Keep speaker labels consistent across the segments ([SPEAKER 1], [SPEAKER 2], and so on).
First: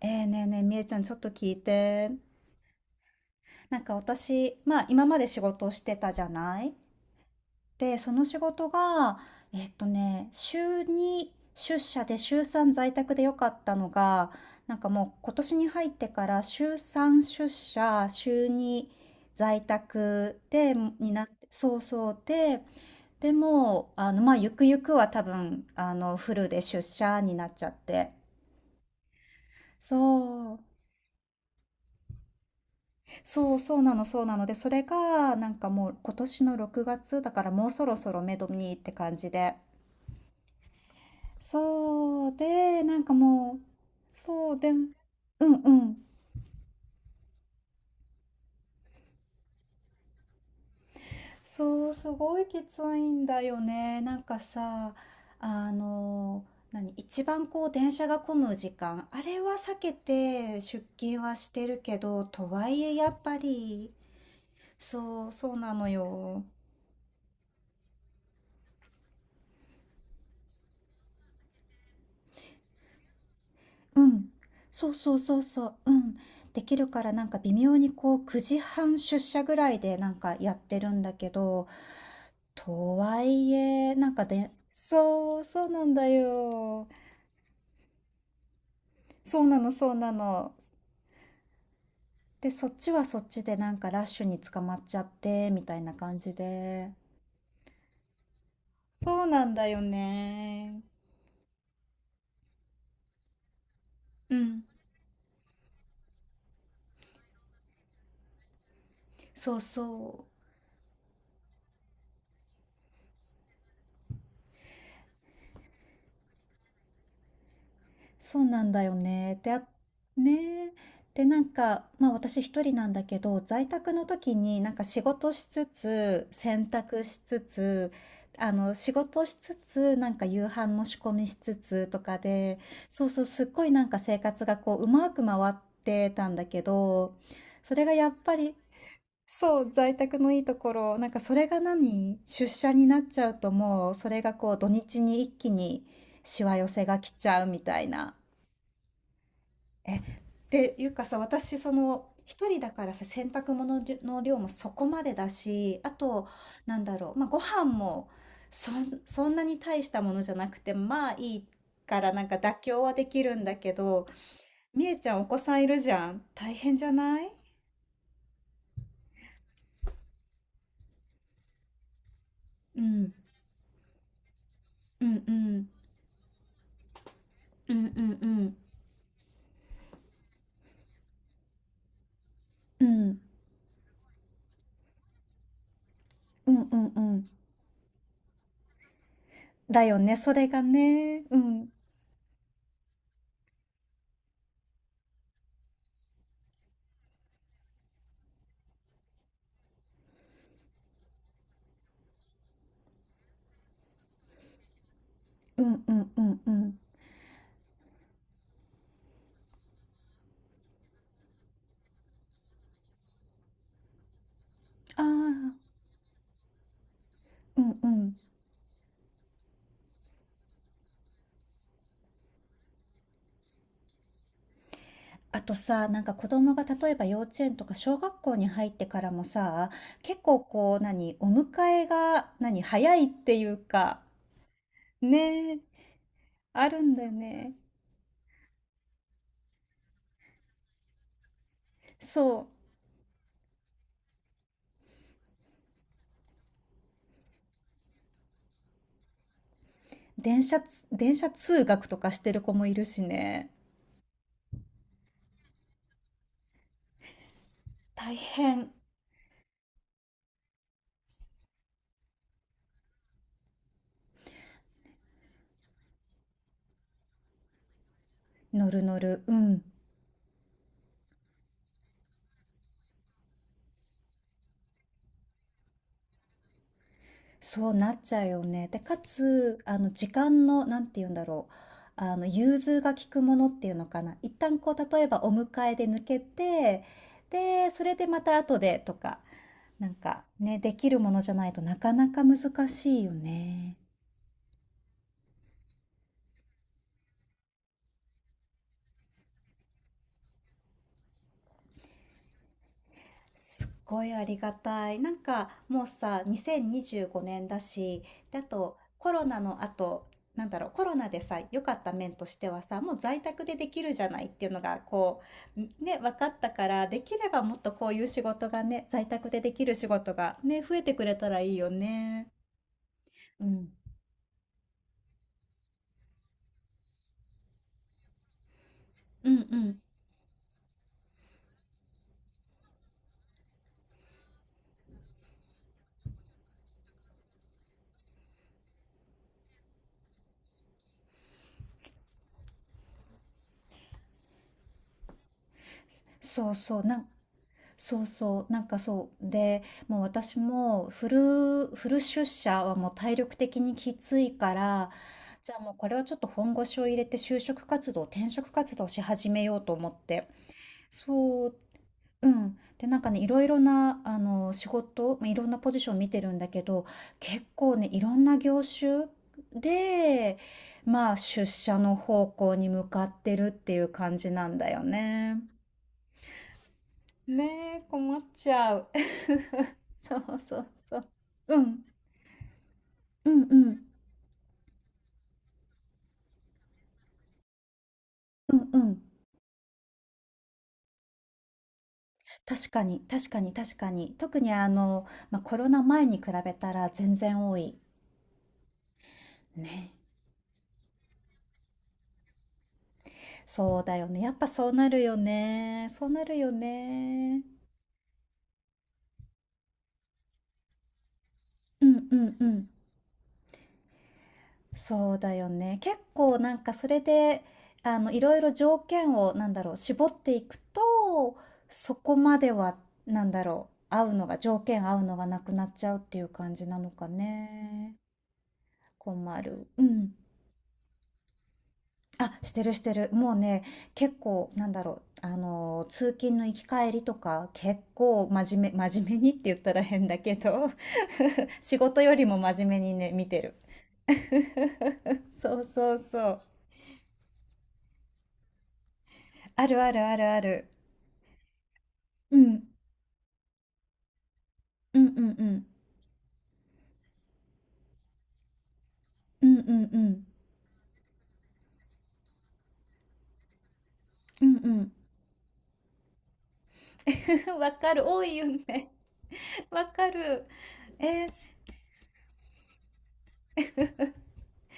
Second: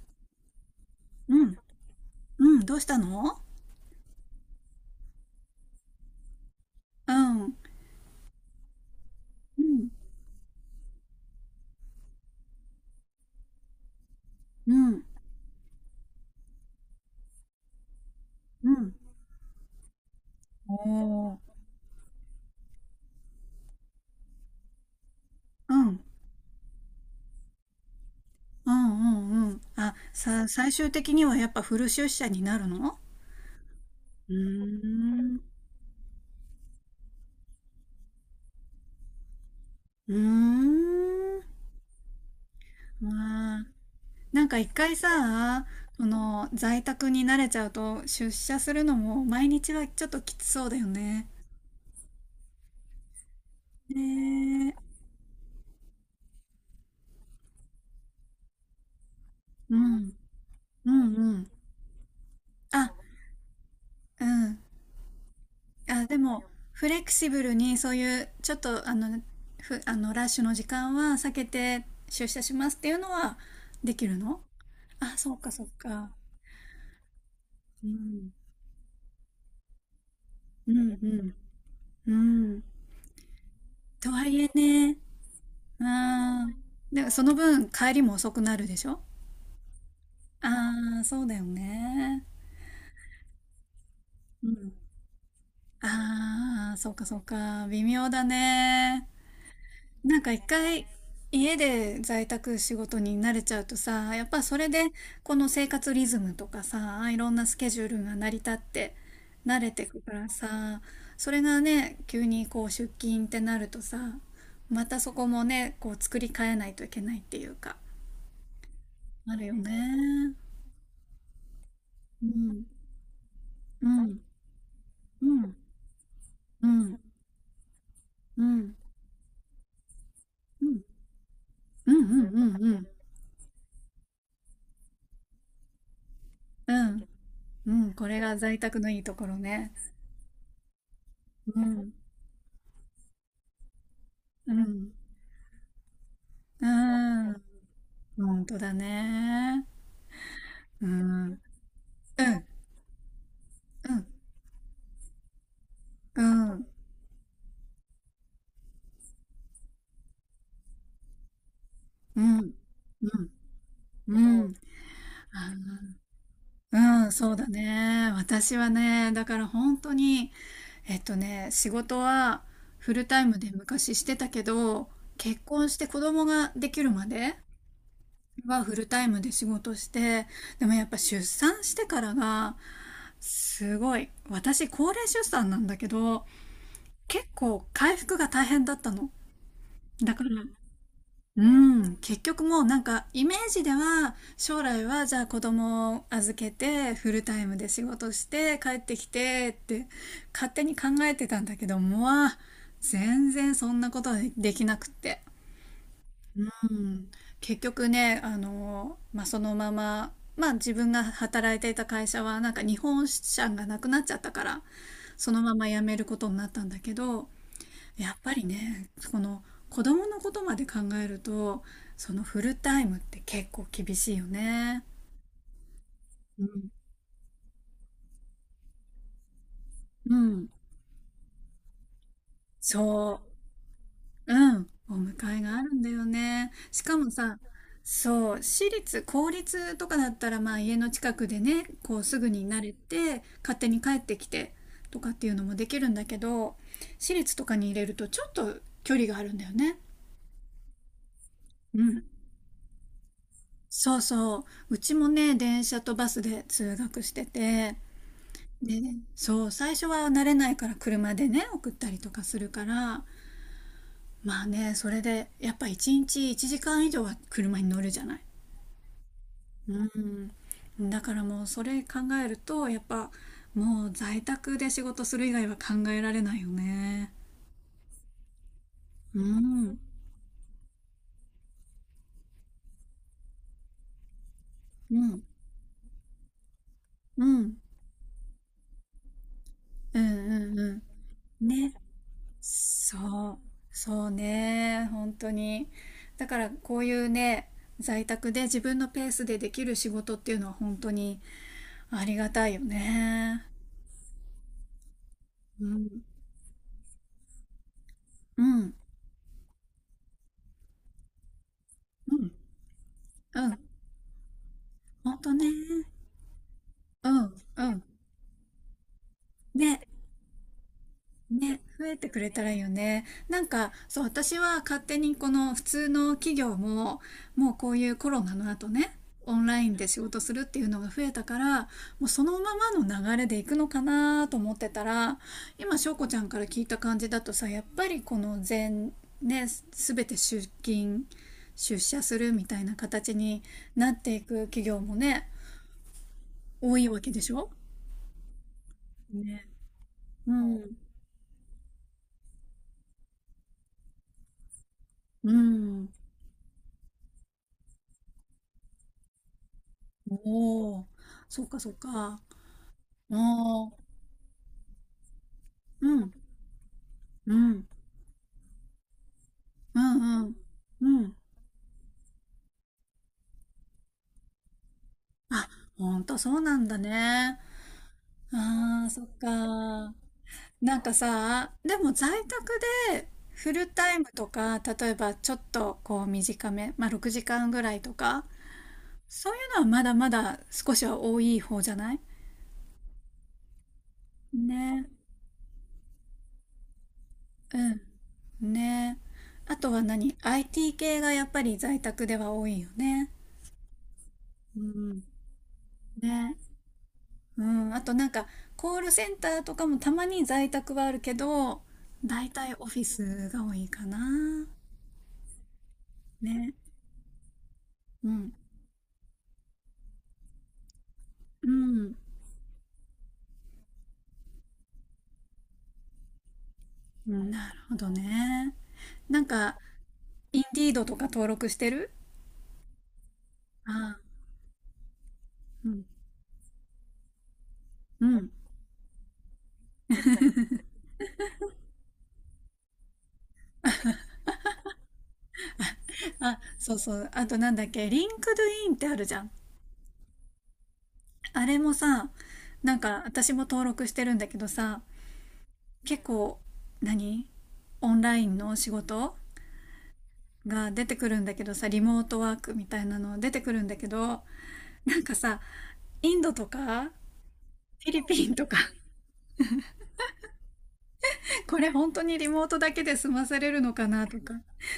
[SPEAKER 1] ええ、ねえねえ、みえちゃん、ちょっと
[SPEAKER 2] う
[SPEAKER 1] 聞い
[SPEAKER 2] ん、
[SPEAKER 1] て。
[SPEAKER 2] うん、どうしたの？
[SPEAKER 1] なんか私、まあ今まで仕事をしてたじゃない
[SPEAKER 2] うん、
[SPEAKER 1] で、その仕事が、
[SPEAKER 2] うん、
[SPEAKER 1] 週2出社で週3在宅でよかったのが、
[SPEAKER 2] う
[SPEAKER 1] なんか
[SPEAKER 2] ん、
[SPEAKER 1] もう今年に入ってから週3出社、週
[SPEAKER 2] う
[SPEAKER 1] 2
[SPEAKER 2] ん。
[SPEAKER 1] 在宅で、になっ
[SPEAKER 2] お
[SPEAKER 1] て、
[SPEAKER 2] ー、
[SPEAKER 1] でも、まあゆくゆくは多分、
[SPEAKER 2] うん、うん、
[SPEAKER 1] フルで出社になっちゃって。
[SPEAKER 2] うん、うん。
[SPEAKER 1] そう。
[SPEAKER 2] 最終的にはやっぱフル出社になるの？
[SPEAKER 1] そうなのそう
[SPEAKER 2] う
[SPEAKER 1] なの。で、そ
[SPEAKER 2] ー
[SPEAKER 1] れが
[SPEAKER 2] ん、
[SPEAKER 1] なんかもう今年の6月だからもうそろそろ目処にって感じで。
[SPEAKER 2] うーん。
[SPEAKER 1] そう、で、なんかも
[SPEAKER 2] ま
[SPEAKER 1] う、
[SPEAKER 2] あ、なん
[SPEAKER 1] そう、
[SPEAKER 2] か
[SPEAKER 1] で、
[SPEAKER 2] 一
[SPEAKER 1] うん
[SPEAKER 2] 回
[SPEAKER 1] う
[SPEAKER 2] さ、
[SPEAKER 1] ん。
[SPEAKER 2] この在宅に慣れちゃうと出社するのも毎日はちょっときつそうだよね。
[SPEAKER 1] そう、すごいきついんだよね。なんか
[SPEAKER 2] ねえ、
[SPEAKER 1] さ、あの、何、一番こう電車が混む時間、あれは避
[SPEAKER 2] う
[SPEAKER 1] け
[SPEAKER 2] ん、
[SPEAKER 1] て出
[SPEAKER 2] うん、
[SPEAKER 1] 勤
[SPEAKER 2] う
[SPEAKER 1] はし
[SPEAKER 2] ん。
[SPEAKER 1] てるけど、とはい
[SPEAKER 2] あ、
[SPEAKER 1] えやっぱり、
[SPEAKER 2] うん。
[SPEAKER 1] そう、そうなの
[SPEAKER 2] あ、で
[SPEAKER 1] よ。
[SPEAKER 2] も、フレキシブルにそういう、ちょっと、あの、あの、ラッシュの時間は避けて出社しますっていうのはで
[SPEAKER 1] う
[SPEAKER 2] きる
[SPEAKER 1] ん。
[SPEAKER 2] の？
[SPEAKER 1] そうそ
[SPEAKER 2] あ、
[SPEAKER 1] う
[SPEAKER 2] そ
[SPEAKER 1] そ
[SPEAKER 2] う
[SPEAKER 1] う
[SPEAKER 2] か、そ
[SPEAKER 1] そ
[SPEAKER 2] う
[SPEAKER 1] う。う
[SPEAKER 2] か。
[SPEAKER 1] ん。できるから、なんか微妙
[SPEAKER 2] う
[SPEAKER 1] にこう
[SPEAKER 2] ん。
[SPEAKER 1] 9時半出社ぐらいでなんかやっ
[SPEAKER 2] う
[SPEAKER 1] て
[SPEAKER 2] ん、
[SPEAKER 1] る
[SPEAKER 2] う
[SPEAKER 1] んだけ
[SPEAKER 2] ん、
[SPEAKER 1] ど、
[SPEAKER 2] うん。
[SPEAKER 1] とはいえ、な
[SPEAKER 2] と
[SPEAKER 1] んか
[SPEAKER 2] はいえ
[SPEAKER 1] で、
[SPEAKER 2] ね、
[SPEAKER 1] そう、そう
[SPEAKER 2] う
[SPEAKER 1] なんだ
[SPEAKER 2] ん。
[SPEAKER 1] よ。
[SPEAKER 2] でも、その分、帰りも遅くなるでしょ？
[SPEAKER 1] そうなの、そうなの。
[SPEAKER 2] ああー、そうだよね。
[SPEAKER 1] で、そっちはそっちでなんかラッシュに
[SPEAKER 2] う
[SPEAKER 1] 捕
[SPEAKER 2] ん。
[SPEAKER 1] まっちゃって、みたいな感じ
[SPEAKER 2] ああ、そ
[SPEAKER 1] で。
[SPEAKER 2] うか、そうか。微妙だね。
[SPEAKER 1] そうなんだよ
[SPEAKER 2] なんか一
[SPEAKER 1] ね。
[SPEAKER 2] 回家で在宅仕事に慣れちゃうとさ、やっ
[SPEAKER 1] う
[SPEAKER 2] ぱそ
[SPEAKER 1] ん。
[SPEAKER 2] れでこの生活リズムとかさ、いろんなスケジュールが成り立って
[SPEAKER 1] そう
[SPEAKER 2] 慣れてくか
[SPEAKER 1] そ
[SPEAKER 2] ら
[SPEAKER 1] う。
[SPEAKER 2] さ、それがね、急にこう出勤ってなるとさ、またそこもね、こう作り変えないといけないっていうか、
[SPEAKER 1] そうなんだよ
[SPEAKER 2] あ
[SPEAKER 1] ね。
[SPEAKER 2] るよね。
[SPEAKER 1] ねえ。で、なんか、まあ
[SPEAKER 2] う
[SPEAKER 1] 私一
[SPEAKER 2] ん、
[SPEAKER 1] 人なんだけど、在
[SPEAKER 2] う
[SPEAKER 1] 宅の
[SPEAKER 2] ん、
[SPEAKER 1] 時になんか仕
[SPEAKER 2] う
[SPEAKER 1] 事し
[SPEAKER 2] ん、
[SPEAKER 1] つつ、洗
[SPEAKER 2] うん、
[SPEAKER 1] 濯しつつ、
[SPEAKER 2] うん、うん、
[SPEAKER 1] 仕事しつつ、なんか夕
[SPEAKER 2] う
[SPEAKER 1] 飯
[SPEAKER 2] ん、
[SPEAKER 1] の仕込みしつつ
[SPEAKER 2] うん、
[SPEAKER 1] と
[SPEAKER 2] うん、
[SPEAKER 1] かで、
[SPEAKER 2] うん、
[SPEAKER 1] そうそう、すっごいなんか生活がこう、うまく回ってたんだけ
[SPEAKER 2] うん、
[SPEAKER 1] ど、そ
[SPEAKER 2] う
[SPEAKER 1] れが
[SPEAKER 2] ん
[SPEAKER 1] や
[SPEAKER 2] こ
[SPEAKER 1] っ
[SPEAKER 2] れ
[SPEAKER 1] ぱ
[SPEAKER 2] が
[SPEAKER 1] り、
[SPEAKER 2] 在宅のいいところ
[SPEAKER 1] そう、
[SPEAKER 2] ね。
[SPEAKER 1] 在宅のいいところ、なんかそれが
[SPEAKER 2] うん、
[SPEAKER 1] 何出社になっちゃうともう、それがこ
[SPEAKER 2] う
[SPEAKER 1] う、土
[SPEAKER 2] ん、
[SPEAKER 1] 日に一気にしわ寄
[SPEAKER 2] う
[SPEAKER 1] せが来ち
[SPEAKER 2] ん。
[SPEAKER 1] ゃうみたいな。
[SPEAKER 2] 本当だね。
[SPEAKER 1] ってい
[SPEAKER 2] うん。
[SPEAKER 1] うかさ、
[SPEAKER 2] うん。
[SPEAKER 1] 私、その、一人だからさ、洗濯物
[SPEAKER 2] うん。
[SPEAKER 1] の量もそこまでだし、あ
[SPEAKER 2] う
[SPEAKER 1] と、
[SPEAKER 2] ん。
[SPEAKER 1] なんだろう、まあ、ご飯もそんなに大したものじゃなくて、まあいいから、
[SPEAKER 2] う
[SPEAKER 1] なんか
[SPEAKER 2] ん。
[SPEAKER 1] 妥協はで
[SPEAKER 2] う
[SPEAKER 1] き
[SPEAKER 2] ん。
[SPEAKER 1] るんだけど、
[SPEAKER 2] うん。
[SPEAKER 1] みえちゃん、お子
[SPEAKER 2] あ、
[SPEAKER 1] さんいるじゃん。大
[SPEAKER 2] う
[SPEAKER 1] 変じゃ
[SPEAKER 2] ん、
[SPEAKER 1] ない？
[SPEAKER 2] そうだね。私はね、だから本当に、えっとね、仕事は
[SPEAKER 1] う
[SPEAKER 2] フル
[SPEAKER 1] ん、
[SPEAKER 2] タイムで昔してたけど、
[SPEAKER 1] うん、う
[SPEAKER 2] 結
[SPEAKER 1] ん、
[SPEAKER 2] 婚して子供ができるまで
[SPEAKER 1] うん、うん、うん、
[SPEAKER 2] はフルタイムで仕事して、でもやっぱ出産してからが、
[SPEAKER 1] うん、
[SPEAKER 2] すごい。私、高齢出産なんだけど、
[SPEAKER 1] うん、うん、うん
[SPEAKER 2] 結構回復が大変だったの。
[SPEAKER 1] だよ
[SPEAKER 2] だ
[SPEAKER 1] ね、
[SPEAKER 2] から、
[SPEAKER 1] それがね。う
[SPEAKER 2] う
[SPEAKER 1] ん、
[SPEAKER 2] ん、結局もうなんかイメージでは将来はじゃあ子供を預けてフルタイムで仕事して帰ってきてって勝手に考えてたんだけどもう全然そんなことはできなくって。
[SPEAKER 1] うん、うん、うん、う
[SPEAKER 2] う
[SPEAKER 1] ん。
[SPEAKER 2] ん、結局ね、あの、まあ、そのまま、まあ、自分が働いていた会社はなんか日本支社がなくなっちゃったから
[SPEAKER 1] ああ、
[SPEAKER 2] そのまま辞めることになったんだけど、
[SPEAKER 1] うん、う
[SPEAKER 2] や
[SPEAKER 1] ん。
[SPEAKER 2] っぱりねこの子供のことまで考えるとそのフルタイムって結構厳しいよね。
[SPEAKER 1] あとさ、なんか子
[SPEAKER 2] う
[SPEAKER 1] 供が
[SPEAKER 2] ん、
[SPEAKER 1] 例えば幼稚園とか小学校に入ってからもさ、
[SPEAKER 2] う
[SPEAKER 1] 結構
[SPEAKER 2] ん
[SPEAKER 1] こう、何、お迎えが、何、早いっ
[SPEAKER 2] そ
[SPEAKER 1] ていうか、
[SPEAKER 2] ううんお迎え
[SPEAKER 1] ね
[SPEAKER 2] が
[SPEAKER 1] え、
[SPEAKER 2] あるんだよね。
[SPEAKER 1] ある
[SPEAKER 2] し
[SPEAKER 1] ん
[SPEAKER 2] か
[SPEAKER 1] だ
[SPEAKER 2] も
[SPEAKER 1] よ
[SPEAKER 2] さ、
[SPEAKER 1] ね。
[SPEAKER 2] そう、私立公立とかだったらまあ家の近くでねこうすぐ
[SPEAKER 1] そ
[SPEAKER 2] に慣れて勝手に帰ってきてとかっていうのもできるんだけど、私立とかに入れるとちょっと距離があるんだよね。
[SPEAKER 1] 電車通
[SPEAKER 2] う
[SPEAKER 1] 学と
[SPEAKER 2] ん、
[SPEAKER 1] かしてる子もいるしね。
[SPEAKER 2] そうそう。うちもね、電車とバスで通学してて、
[SPEAKER 1] 大変。
[SPEAKER 2] ね、そう、最初は慣れないから車でね、送ったりとかするから、まあね、それで、やっぱ一日1時間以上は車に乗るじゃない。
[SPEAKER 1] 乗る乗る。うん。
[SPEAKER 2] うん。だからもうそれ考えると、やっぱもう在宅で仕事する以外は考えられないよね。
[SPEAKER 1] そうなっちゃうよね。で、か
[SPEAKER 2] うん、う
[SPEAKER 1] つ、
[SPEAKER 2] ん、
[SPEAKER 1] 時間の、なんて言うんだろう。融通が利くものっていうのかな。一旦こう、
[SPEAKER 2] う
[SPEAKER 1] 例えば
[SPEAKER 2] ん、
[SPEAKER 1] お迎えで抜けて、
[SPEAKER 2] うん、
[SPEAKER 1] で、それでまた後でとか、なん
[SPEAKER 2] うん、う
[SPEAKER 1] かね、できるものじゃな
[SPEAKER 2] ん。
[SPEAKER 1] いと
[SPEAKER 2] ね、
[SPEAKER 1] なかなか難しいよ
[SPEAKER 2] そう、
[SPEAKER 1] ね。
[SPEAKER 2] そうね、本当に。だからこういうね、在宅で自分のペースでできる仕事っていうのは本当にありがたいよね。
[SPEAKER 1] すっごいありがたい。なんか
[SPEAKER 2] う
[SPEAKER 1] もう
[SPEAKER 2] ん。
[SPEAKER 1] さ、2025年だし、で、あ
[SPEAKER 2] うん、うん、
[SPEAKER 1] とコロナの後、なんだろう、コロナでさ、良かった面としてはさ、もう在
[SPEAKER 2] う
[SPEAKER 1] 宅で
[SPEAKER 2] ん、
[SPEAKER 1] できるじゃないっていうのが、
[SPEAKER 2] ほん
[SPEAKER 1] こ
[SPEAKER 2] とね。
[SPEAKER 1] う、ね、分かったから、で
[SPEAKER 2] う
[SPEAKER 1] きれ
[SPEAKER 2] ん、
[SPEAKER 1] ばもっ
[SPEAKER 2] う
[SPEAKER 1] と
[SPEAKER 2] ん。
[SPEAKER 1] こういう仕事がね、在宅でできる
[SPEAKER 2] ね、
[SPEAKER 1] 仕事がね、増えてくれたらいい
[SPEAKER 2] ね、
[SPEAKER 1] よ
[SPEAKER 2] 増えてく
[SPEAKER 1] ね。
[SPEAKER 2] れたらいいよね。な
[SPEAKER 1] う
[SPEAKER 2] ん
[SPEAKER 1] ん。
[SPEAKER 2] か、そう、私は勝手にこの普通の企業も、もうこういうコロナの後ね、
[SPEAKER 1] う
[SPEAKER 2] オ
[SPEAKER 1] ん
[SPEAKER 2] ン
[SPEAKER 1] う
[SPEAKER 2] ライン
[SPEAKER 1] ん。
[SPEAKER 2] で仕事するっていうのが増えたから、もうそのままの流れでいくのかなと思ってたら、今、翔子ちゃんから聞いた感じだとさ、やっぱりこの全、ね、すべて出勤、出社するみたいな形になっていく企業もね、
[SPEAKER 1] そう
[SPEAKER 2] 多
[SPEAKER 1] そう。
[SPEAKER 2] いわけでしょ？
[SPEAKER 1] なんかそう。
[SPEAKER 2] ね、
[SPEAKER 1] で、もう
[SPEAKER 2] う
[SPEAKER 1] 私
[SPEAKER 2] ん。
[SPEAKER 1] もフル、フル出社はもう体力的にきついから、
[SPEAKER 2] う
[SPEAKER 1] じゃあもうこ
[SPEAKER 2] ん。
[SPEAKER 1] れはちょっと本腰を入れて就職活動、転職活動し始めようと思って。
[SPEAKER 2] おお、そ
[SPEAKER 1] そ
[SPEAKER 2] っ
[SPEAKER 1] う、
[SPEAKER 2] かそっか。
[SPEAKER 1] うん。で、なんかね、いろいろ
[SPEAKER 2] おお、
[SPEAKER 1] な、まあいろんなポジシ
[SPEAKER 2] う
[SPEAKER 1] ョン見
[SPEAKER 2] ん、
[SPEAKER 1] てるんだけど、
[SPEAKER 2] う
[SPEAKER 1] 結
[SPEAKER 2] ん、
[SPEAKER 1] 構ね、いろんな業種
[SPEAKER 2] うん、うん、
[SPEAKER 1] で、
[SPEAKER 2] う
[SPEAKER 1] ま
[SPEAKER 2] ん。
[SPEAKER 1] あ出社の方向に向かってるっていう感じなんだよね。
[SPEAKER 2] あ、ほんとそうなんだね。
[SPEAKER 1] ねえ、困っちゃ
[SPEAKER 2] あ
[SPEAKER 1] う。
[SPEAKER 2] あ、そっか。
[SPEAKER 1] そうそう
[SPEAKER 2] なんか
[SPEAKER 1] そう。
[SPEAKER 2] さ、
[SPEAKER 1] う
[SPEAKER 2] で
[SPEAKER 1] ん、
[SPEAKER 2] も在宅で
[SPEAKER 1] うん
[SPEAKER 2] フ
[SPEAKER 1] う
[SPEAKER 2] ル
[SPEAKER 1] ん。
[SPEAKER 2] タイムとか、例えばちょっとこう短め、まあ6時間ぐらいとか、
[SPEAKER 1] うんうん。
[SPEAKER 2] そういうのはまだまだ少しは多い方じゃない？
[SPEAKER 1] 確かに、確かに、確かに。特に
[SPEAKER 2] ね。
[SPEAKER 1] まあ、コロナ前に比べたら全然多い。
[SPEAKER 2] うん、ね。あとは
[SPEAKER 1] ね。
[SPEAKER 2] 何？ IT 系がやっぱり在宅では多いよね。
[SPEAKER 1] そうだよね。やっぱ
[SPEAKER 2] う
[SPEAKER 1] そうなる
[SPEAKER 2] ん、
[SPEAKER 1] よね。そうな
[SPEAKER 2] ね。
[SPEAKER 1] るよね。
[SPEAKER 2] うん、あとなんかコールセンターとかもたまに在宅はあるけど
[SPEAKER 1] うんう
[SPEAKER 2] 大
[SPEAKER 1] んう
[SPEAKER 2] 体オ
[SPEAKER 1] ん。
[SPEAKER 2] フィスが多いかな。
[SPEAKER 1] そうだよね。結構な
[SPEAKER 2] ね、
[SPEAKER 1] んかそれで、
[SPEAKER 2] う
[SPEAKER 1] い
[SPEAKER 2] ん
[SPEAKER 1] ろいろ条件を、なんだろう、絞っていくと、
[SPEAKER 2] う
[SPEAKER 1] そ
[SPEAKER 2] ん
[SPEAKER 1] こまでは、なんだろう、合うのが、条件合うのがなくなっちゃうっていう感じなのか
[SPEAKER 2] うん、なるほど
[SPEAKER 1] ね。
[SPEAKER 2] ね。なん
[SPEAKER 1] 困
[SPEAKER 2] か
[SPEAKER 1] る。うん。
[SPEAKER 2] インディードとか登録してる？
[SPEAKER 1] あ、してるしてる。もうね、
[SPEAKER 2] ああ、
[SPEAKER 1] 結構、なんだろう、
[SPEAKER 2] うん
[SPEAKER 1] 通勤の行き帰りとか、結
[SPEAKER 2] う
[SPEAKER 1] 構
[SPEAKER 2] ん。
[SPEAKER 1] 真面目にって言ったら変だけど 仕事よりも真面目にね、見てる。そうそうそ
[SPEAKER 2] あ、
[SPEAKER 1] う。
[SPEAKER 2] そうそう、あとなんだっけ、リンクドインってあるじゃん。
[SPEAKER 1] あるあるあるある。
[SPEAKER 2] あれもさ、
[SPEAKER 1] うん。
[SPEAKER 2] なんか私も登録してるんだけどさ、
[SPEAKER 1] うんうんうん。
[SPEAKER 2] 結構何、オンラインの仕事
[SPEAKER 1] うんうんうん。
[SPEAKER 2] が出てくるんだけどさ、リモートワークみたいなの出てくるんだけど、
[SPEAKER 1] うんう
[SPEAKER 2] なんかさ、インドとか、フ
[SPEAKER 1] ん。わ
[SPEAKER 2] ィ
[SPEAKER 1] かる。
[SPEAKER 2] リ
[SPEAKER 1] 多
[SPEAKER 2] ピン
[SPEAKER 1] いよ
[SPEAKER 2] とか、
[SPEAKER 1] ね。わかる。え
[SPEAKER 2] これ本当にリモートだけで済まされるのかなとか、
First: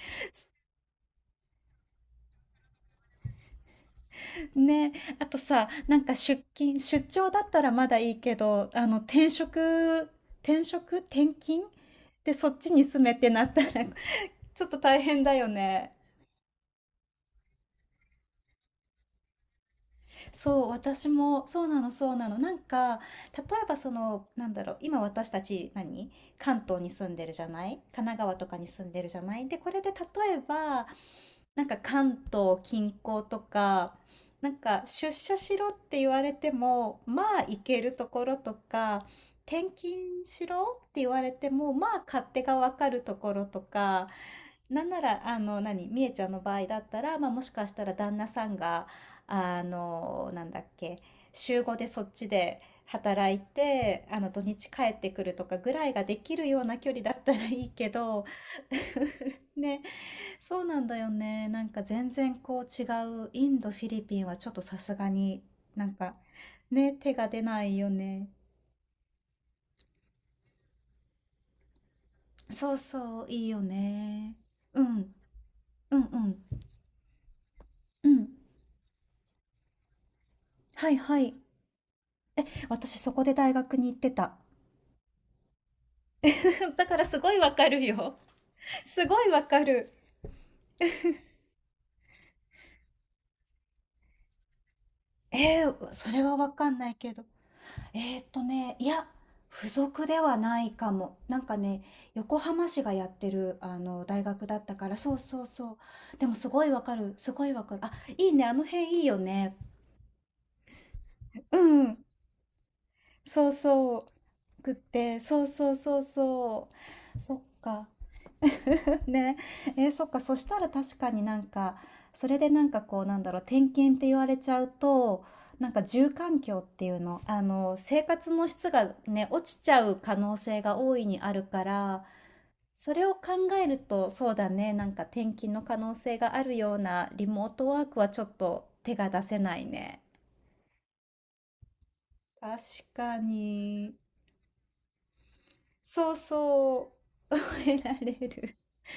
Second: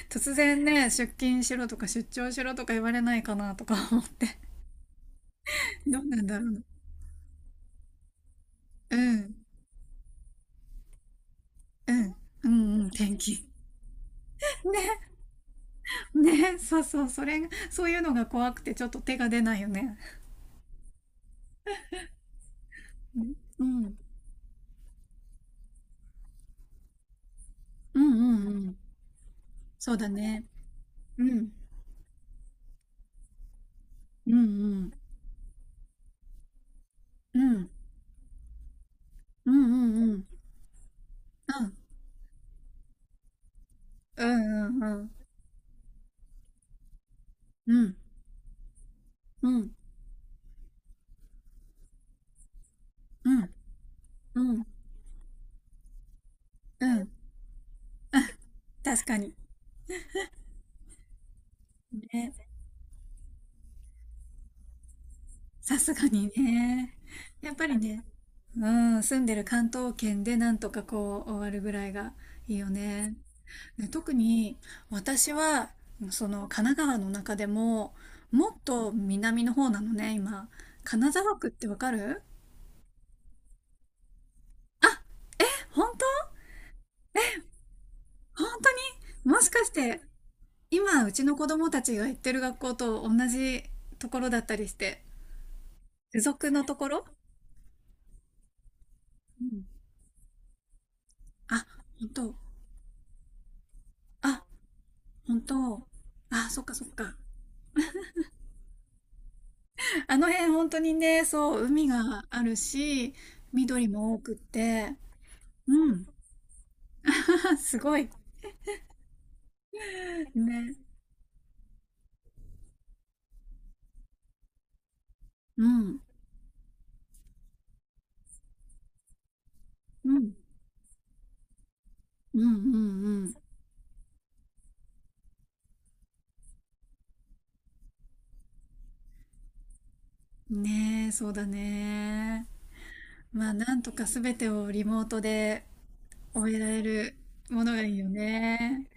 [SPEAKER 2] 突然ね、出勤しろとか出張しろとか言われないかなとか 思って、
[SPEAKER 1] ー、ね。あとさ、な
[SPEAKER 2] ど
[SPEAKER 1] ん
[SPEAKER 2] う
[SPEAKER 1] か
[SPEAKER 2] なんだ
[SPEAKER 1] 出
[SPEAKER 2] ろうな。
[SPEAKER 1] 勤、出張だったらまだいいけど、あ
[SPEAKER 2] う
[SPEAKER 1] の、転
[SPEAKER 2] ん、
[SPEAKER 1] 職、転職、転勤
[SPEAKER 2] うん、
[SPEAKER 1] で、
[SPEAKER 2] う
[SPEAKER 1] そっち
[SPEAKER 2] ん、
[SPEAKER 1] に
[SPEAKER 2] うん、
[SPEAKER 1] 住め
[SPEAKER 2] 天
[SPEAKER 1] ってな
[SPEAKER 2] 気。
[SPEAKER 1] ったら ちょっと大
[SPEAKER 2] ね、
[SPEAKER 1] 変だよね。
[SPEAKER 2] ね、そうそう、それが、そういうのが怖くてちょっと手が出ないよね。
[SPEAKER 1] そう、私も、そうなの、そうなの。なんか、
[SPEAKER 2] うん、
[SPEAKER 1] 例え
[SPEAKER 2] う
[SPEAKER 1] ばそ
[SPEAKER 2] ん、
[SPEAKER 1] の、なんだろう、今私たち何、関東に住んでるじゃない
[SPEAKER 2] う
[SPEAKER 1] 神
[SPEAKER 2] ん、う
[SPEAKER 1] 奈
[SPEAKER 2] ん、
[SPEAKER 1] 川と
[SPEAKER 2] う
[SPEAKER 1] かに
[SPEAKER 2] ん
[SPEAKER 1] 住んでるじゃないで、これで
[SPEAKER 2] そ
[SPEAKER 1] 例
[SPEAKER 2] うだ
[SPEAKER 1] え
[SPEAKER 2] ね。
[SPEAKER 1] ば、
[SPEAKER 2] うん、
[SPEAKER 1] なんか関東近郊とか、
[SPEAKER 2] うん、う
[SPEAKER 1] なんか
[SPEAKER 2] ん、
[SPEAKER 1] 出社しろって言われても、ま
[SPEAKER 2] う
[SPEAKER 1] あ行
[SPEAKER 2] ん、
[SPEAKER 1] けるところとか、
[SPEAKER 2] うん、うん、
[SPEAKER 1] 転
[SPEAKER 2] う
[SPEAKER 1] 勤
[SPEAKER 2] ん。
[SPEAKER 1] しろって言われて
[SPEAKER 2] う
[SPEAKER 1] も、
[SPEAKER 2] ん
[SPEAKER 1] まあ勝手がわかるところとか、
[SPEAKER 2] うん
[SPEAKER 1] な
[SPEAKER 2] うん
[SPEAKER 1] ん
[SPEAKER 2] う
[SPEAKER 1] な
[SPEAKER 2] ん。
[SPEAKER 1] ら、みえちゃんの場合だったら、まあもしかし
[SPEAKER 2] う
[SPEAKER 1] たら
[SPEAKER 2] ん。
[SPEAKER 1] 旦那さんが、
[SPEAKER 2] う
[SPEAKER 1] あ
[SPEAKER 2] ん。
[SPEAKER 1] の、なんだっけ、週5でそっちで働い
[SPEAKER 2] う
[SPEAKER 1] て、あの土
[SPEAKER 2] ん。
[SPEAKER 1] 日帰ってくるとかぐらいができるような
[SPEAKER 2] う
[SPEAKER 1] 距離
[SPEAKER 2] ん。
[SPEAKER 1] だったらいいけど、
[SPEAKER 2] 確かに。
[SPEAKER 1] ね、そうなんだよね。なんか全然
[SPEAKER 2] ね。
[SPEAKER 1] こう違う。インド、フィリピンはちょっとさすがに
[SPEAKER 2] さ
[SPEAKER 1] なん
[SPEAKER 2] すが
[SPEAKER 1] か
[SPEAKER 2] に
[SPEAKER 1] ね、
[SPEAKER 2] ね。
[SPEAKER 1] 手が出
[SPEAKER 2] やっ
[SPEAKER 1] な
[SPEAKER 2] ぱ
[SPEAKER 1] い
[SPEAKER 2] り
[SPEAKER 1] よ
[SPEAKER 2] ね、
[SPEAKER 1] ね。
[SPEAKER 2] うん、住んでる関東圏でなんとかこう終わるぐらいがいいよ
[SPEAKER 1] そう
[SPEAKER 2] ね。
[SPEAKER 1] そう、いいよ
[SPEAKER 2] ね、特
[SPEAKER 1] ね。
[SPEAKER 2] に
[SPEAKER 1] うん、うん、
[SPEAKER 2] 私は、
[SPEAKER 1] う
[SPEAKER 2] そ
[SPEAKER 1] ん、
[SPEAKER 2] の神奈川の中でも、
[SPEAKER 1] うん。
[SPEAKER 2] もっと南の方なのね、今。
[SPEAKER 1] はい
[SPEAKER 2] 金
[SPEAKER 1] はい。
[SPEAKER 2] 沢区ってわかる？
[SPEAKER 1] 私そこで大学に行ってた。
[SPEAKER 2] あ、本当？
[SPEAKER 1] だからすごいわかるよ。
[SPEAKER 2] 本当
[SPEAKER 1] すごい
[SPEAKER 2] にも
[SPEAKER 1] わ
[SPEAKER 2] し
[SPEAKER 1] か
[SPEAKER 2] かし
[SPEAKER 1] る。
[SPEAKER 2] て、今、うちの子供たちが行ってる学校と同じところだったりして。
[SPEAKER 1] えー、そ
[SPEAKER 2] 付
[SPEAKER 1] れは
[SPEAKER 2] 属
[SPEAKER 1] わ
[SPEAKER 2] の
[SPEAKER 1] か
[SPEAKER 2] と
[SPEAKER 1] んな
[SPEAKER 2] こ
[SPEAKER 1] い
[SPEAKER 2] ろ。
[SPEAKER 1] けど。いや、
[SPEAKER 2] うん、
[SPEAKER 1] 付属ではないかも。なんか
[SPEAKER 2] あ、
[SPEAKER 1] ね、
[SPEAKER 2] 本当？
[SPEAKER 1] 横浜市がやってる、大
[SPEAKER 2] あ、
[SPEAKER 1] 学だったから、そう
[SPEAKER 2] 本
[SPEAKER 1] そうそ
[SPEAKER 2] 当？
[SPEAKER 1] う。でもす
[SPEAKER 2] あ、そ
[SPEAKER 1] ご
[SPEAKER 2] っ
[SPEAKER 1] い
[SPEAKER 2] か
[SPEAKER 1] わ
[SPEAKER 2] そっ
[SPEAKER 1] かる、
[SPEAKER 2] か。
[SPEAKER 1] すごいわかる。あ、いいね、あの辺いいよね。
[SPEAKER 2] あの辺本当にね、
[SPEAKER 1] う
[SPEAKER 2] そう、海
[SPEAKER 1] ん、
[SPEAKER 2] があるし、
[SPEAKER 1] そう
[SPEAKER 2] 緑
[SPEAKER 1] そ
[SPEAKER 2] も多くっ
[SPEAKER 1] う。くっ
[SPEAKER 2] て、
[SPEAKER 1] て、そうそう
[SPEAKER 2] う
[SPEAKER 1] そう
[SPEAKER 2] ん。
[SPEAKER 1] そう。そっ
[SPEAKER 2] す
[SPEAKER 1] か。
[SPEAKER 2] ごい。
[SPEAKER 1] ね、えーそっか、そしたら
[SPEAKER 2] ね。
[SPEAKER 1] 確かになんか、それでなんかこう、なんだろう、点検って言われちゃうと、
[SPEAKER 2] う
[SPEAKER 1] なんか
[SPEAKER 2] ん。
[SPEAKER 1] 住環境っていうの、生活の質がね、落ちちゃう
[SPEAKER 2] う
[SPEAKER 1] 可
[SPEAKER 2] ん。
[SPEAKER 1] 能性が大いにあるから、
[SPEAKER 2] うんう
[SPEAKER 1] それを考
[SPEAKER 2] ん
[SPEAKER 1] えると、そうだね、なんか転勤の可能性があるようなリモートワークはちょっと手が出せないね。
[SPEAKER 2] うん。ねえ、そうだね。
[SPEAKER 1] 確か
[SPEAKER 2] まあ、なんと
[SPEAKER 1] に。
[SPEAKER 2] かすべてをリモートで
[SPEAKER 1] そう
[SPEAKER 2] 終えられ
[SPEAKER 1] そ
[SPEAKER 2] る
[SPEAKER 1] う。
[SPEAKER 2] も
[SPEAKER 1] 覚
[SPEAKER 2] の
[SPEAKER 1] え
[SPEAKER 2] が
[SPEAKER 1] ら
[SPEAKER 2] いいよ
[SPEAKER 1] れる。
[SPEAKER 2] ね。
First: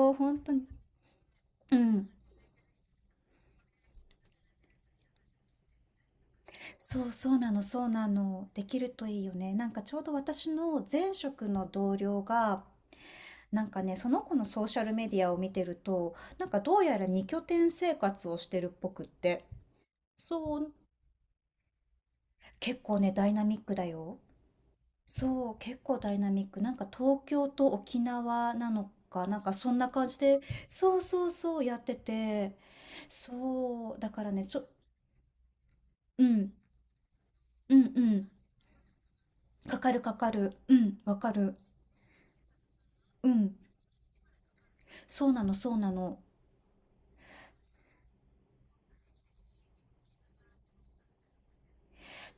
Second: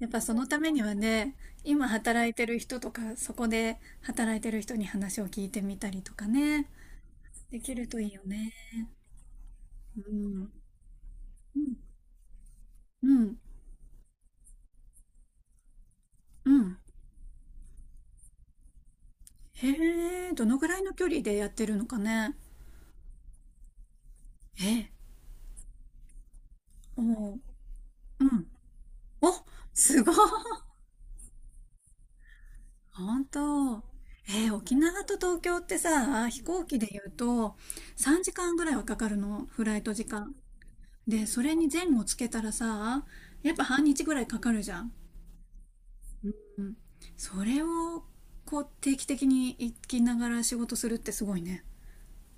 [SPEAKER 2] やっ
[SPEAKER 1] う、
[SPEAKER 2] ぱそ
[SPEAKER 1] 本
[SPEAKER 2] の
[SPEAKER 1] 当
[SPEAKER 2] た
[SPEAKER 1] に。
[SPEAKER 2] めにはね、
[SPEAKER 1] う
[SPEAKER 2] 今
[SPEAKER 1] ん。
[SPEAKER 2] 働いてる人とか、そこで働いてる人に話を聞いてみたりとかね、
[SPEAKER 1] そうそうな
[SPEAKER 2] で
[SPEAKER 1] の、
[SPEAKER 2] き
[SPEAKER 1] そ
[SPEAKER 2] る
[SPEAKER 1] う
[SPEAKER 2] と
[SPEAKER 1] な
[SPEAKER 2] いいよ
[SPEAKER 1] の。
[SPEAKER 2] ね。
[SPEAKER 1] できるといいよね。なんかちょうど
[SPEAKER 2] う
[SPEAKER 1] 私
[SPEAKER 2] ん。
[SPEAKER 1] の前職の同僚が、
[SPEAKER 2] うん。
[SPEAKER 1] なんかね、その子のソーシャルメディアを見てると、なん
[SPEAKER 2] う
[SPEAKER 1] かど
[SPEAKER 2] ん。
[SPEAKER 1] うやら二拠点生活をしてるっぽくって。
[SPEAKER 2] へえ、ど
[SPEAKER 1] そ
[SPEAKER 2] のぐ
[SPEAKER 1] う、
[SPEAKER 2] らいの距離でやってるのかね。
[SPEAKER 1] 結構ね、ダイナミックだよ。
[SPEAKER 2] え、
[SPEAKER 1] そう、結構ダイナミック。なんか
[SPEAKER 2] お
[SPEAKER 1] 東
[SPEAKER 2] う、
[SPEAKER 1] 京と沖
[SPEAKER 2] うん。
[SPEAKER 1] 縄なのか、
[SPEAKER 2] お、
[SPEAKER 1] なんかそんな
[SPEAKER 2] す
[SPEAKER 1] 感
[SPEAKER 2] ごい。
[SPEAKER 1] じで、そうそうそうやってて、
[SPEAKER 2] 本当。
[SPEAKER 1] そう、だからね、
[SPEAKER 2] えー、
[SPEAKER 1] ちょ、
[SPEAKER 2] 沖縄と東京って
[SPEAKER 1] う
[SPEAKER 2] さ、飛
[SPEAKER 1] ん、
[SPEAKER 2] 行機で言うと
[SPEAKER 1] うんう
[SPEAKER 2] 3
[SPEAKER 1] ん、
[SPEAKER 2] 時間ぐらいはかかるの、フ
[SPEAKER 1] か
[SPEAKER 2] ライ
[SPEAKER 1] か
[SPEAKER 2] ト
[SPEAKER 1] る
[SPEAKER 2] 時
[SPEAKER 1] かか
[SPEAKER 2] 間。
[SPEAKER 1] る、うん、わ
[SPEAKER 2] で、
[SPEAKER 1] か
[SPEAKER 2] そ
[SPEAKER 1] る、
[SPEAKER 2] れに前後つけたらさ、
[SPEAKER 1] う
[SPEAKER 2] や
[SPEAKER 1] ん。
[SPEAKER 2] っぱ半日ぐらいかかるじゃん。
[SPEAKER 1] そうなの、そうなの。
[SPEAKER 2] うん、それをこう定期的に行きながら仕事するってすごいね。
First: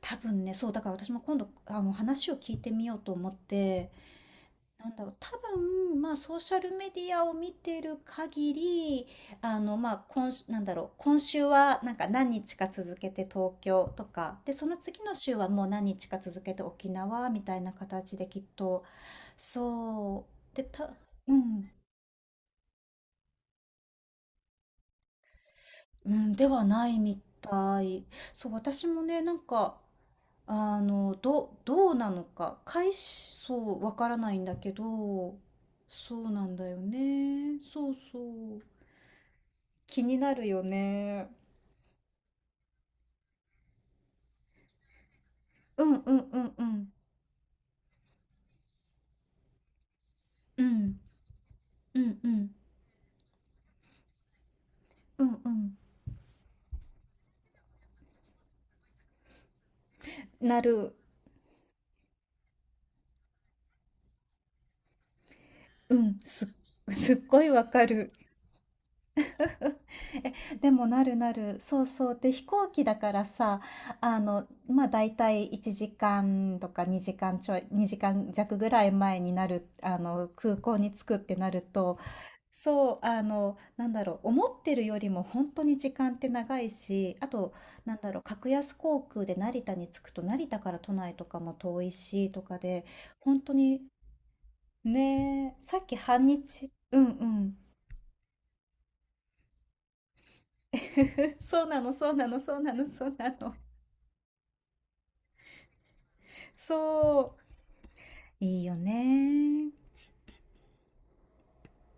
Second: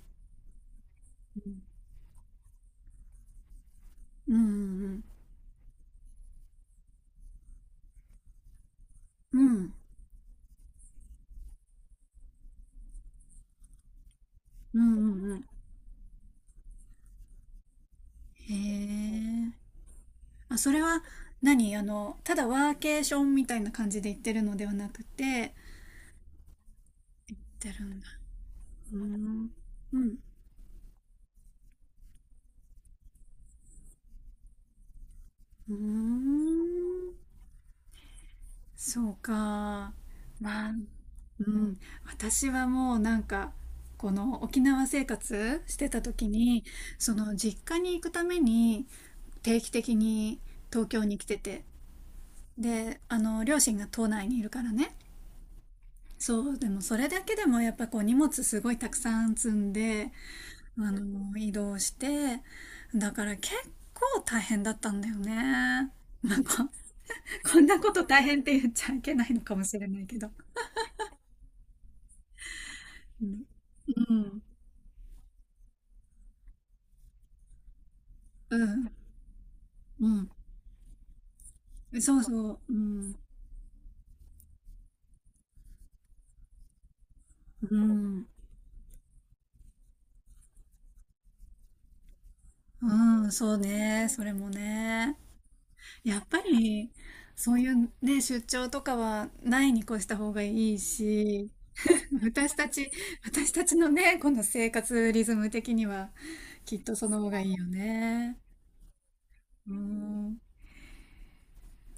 [SPEAKER 1] 多分ね、そう、だから私も今度、話を聞いてみようと思って、
[SPEAKER 2] うんう
[SPEAKER 1] なんだ
[SPEAKER 2] ん
[SPEAKER 1] ろう、多分、まあ、ソーシャルメディアを見てる限り、
[SPEAKER 2] うんうん
[SPEAKER 1] 今週は、なんか何日か続けて東京とか、で、その
[SPEAKER 2] うんう
[SPEAKER 1] 次の
[SPEAKER 2] んう
[SPEAKER 1] 週
[SPEAKER 2] ん、
[SPEAKER 1] はもう何日か続けて沖縄みたいな形できっ
[SPEAKER 2] へ
[SPEAKER 1] と、
[SPEAKER 2] え。
[SPEAKER 1] そう、
[SPEAKER 2] あ、
[SPEAKER 1] で、
[SPEAKER 2] それ
[SPEAKER 1] た、
[SPEAKER 2] は
[SPEAKER 1] うん、
[SPEAKER 2] 何、あのただワーケーションみたいな感じで行ってるのではなくて
[SPEAKER 1] うん、ではないみ
[SPEAKER 2] 行って
[SPEAKER 1] た
[SPEAKER 2] るん
[SPEAKER 1] い。
[SPEAKER 2] だ？
[SPEAKER 1] そう、私
[SPEAKER 2] うー
[SPEAKER 1] もね、なん
[SPEAKER 2] ん、
[SPEAKER 1] か、
[SPEAKER 2] うん、
[SPEAKER 1] どうなのか、回しそう、わからないんだけど、
[SPEAKER 2] うー
[SPEAKER 1] そうなんだよ
[SPEAKER 2] ん、
[SPEAKER 1] ね。そうそう。
[SPEAKER 2] そうか。
[SPEAKER 1] 気になるよ
[SPEAKER 2] まあ、
[SPEAKER 1] ね。
[SPEAKER 2] うん、私はもうなんかこの沖縄生活し
[SPEAKER 1] う
[SPEAKER 2] て
[SPEAKER 1] ん
[SPEAKER 2] た
[SPEAKER 1] うん
[SPEAKER 2] 時
[SPEAKER 1] うんう
[SPEAKER 2] に
[SPEAKER 1] ん。
[SPEAKER 2] その実家に行くために定期的に
[SPEAKER 1] う
[SPEAKER 2] 東
[SPEAKER 1] ん。
[SPEAKER 2] 京に来てて、
[SPEAKER 1] うんうん
[SPEAKER 2] であの両親が島内にいるからね、
[SPEAKER 1] うんう
[SPEAKER 2] そう、でもそれだけでもやっぱこう荷物すごいたくさん積んで
[SPEAKER 1] ん。な
[SPEAKER 2] あ
[SPEAKER 1] る。
[SPEAKER 2] の移動してだから結構大変だったんだよね。
[SPEAKER 1] うん。
[SPEAKER 2] まあ、
[SPEAKER 1] すっご い
[SPEAKER 2] こ
[SPEAKER 1] わ
[SPEAKER 2] んな
[SPEAKER 1] か
[SPEAKER 2] こと
[SPEAKER 1] る。
[SPEAKER 2] 大変って言っちゃいけないのかもしれないけど。
[SPEAKER 1] え、でもなるなる。そうそう。で、飛行機だから
[SPEAKER 2] うん。
[SPEAKER 1] さ、まあ大体1時間とか2時間ちょい、2時間弱
[SPEAKER 2] う
[SPEAKER 1] ぐら
[SPEAKER 2] ん。
[SPEAKER 1] い前になる、
[SPEAKER 2] う
[SPEAKER 1] 空港に着くってなると、
[SPEAKER 2] んそうそう。う
[SPEAKER 1] そう、
[SPEAKER 2] ん。
[SPEAKER 1] なんだろう、思ってるよりも本当に時間って長いし、あと、
[SPEAKER 2] う
[SPEAKER 1] なんだろう、
[SPEAKER 2] ん、
[SPEAKER 1] 格安航空で成田に着くと、成田から都内とかも遠いし、とかで、
[SPEAKER 2] うん、
[SPEAKER 1] 本当
[SPEAKER 2] そう
[SPEAKER 1] に、
[SPEAKER 2] ね、それもね。
[SPEAKER 1] ねえ、さっき
[SPEAKER 2] や
[SPEAKER 1] 半
[SPEAKER 2] っぱ
[SPEAKER 1] 日、
[SPEAKER 2] り、
[SPEAKER 1] うんう
[SPEAKER 2] そ
[SPEAKER 1] ん。
[SPEAKER 2] ういうね、出張とかはないに越した方がいい し、
[SPEAKER 1] そうなの、そう なの、
[SPEAKER 2] 私
[SPEAKER 1] そう
[SPEAKER 2] た
[SPEAKER 1] なの、
[SPEAKER 2] ち、
[SPEAKER 1] そうな
[SPEAKER 2] 私
[SPEAKER 1] の。
[SPEAKER 2] たちのね、この生活リズム的には、きっとその方
[SPEAKER 1] そ
[SPEAKER 2] がいいよね。
[SPEAKER 1] う、いいよね。
[SPEAKER 2] うん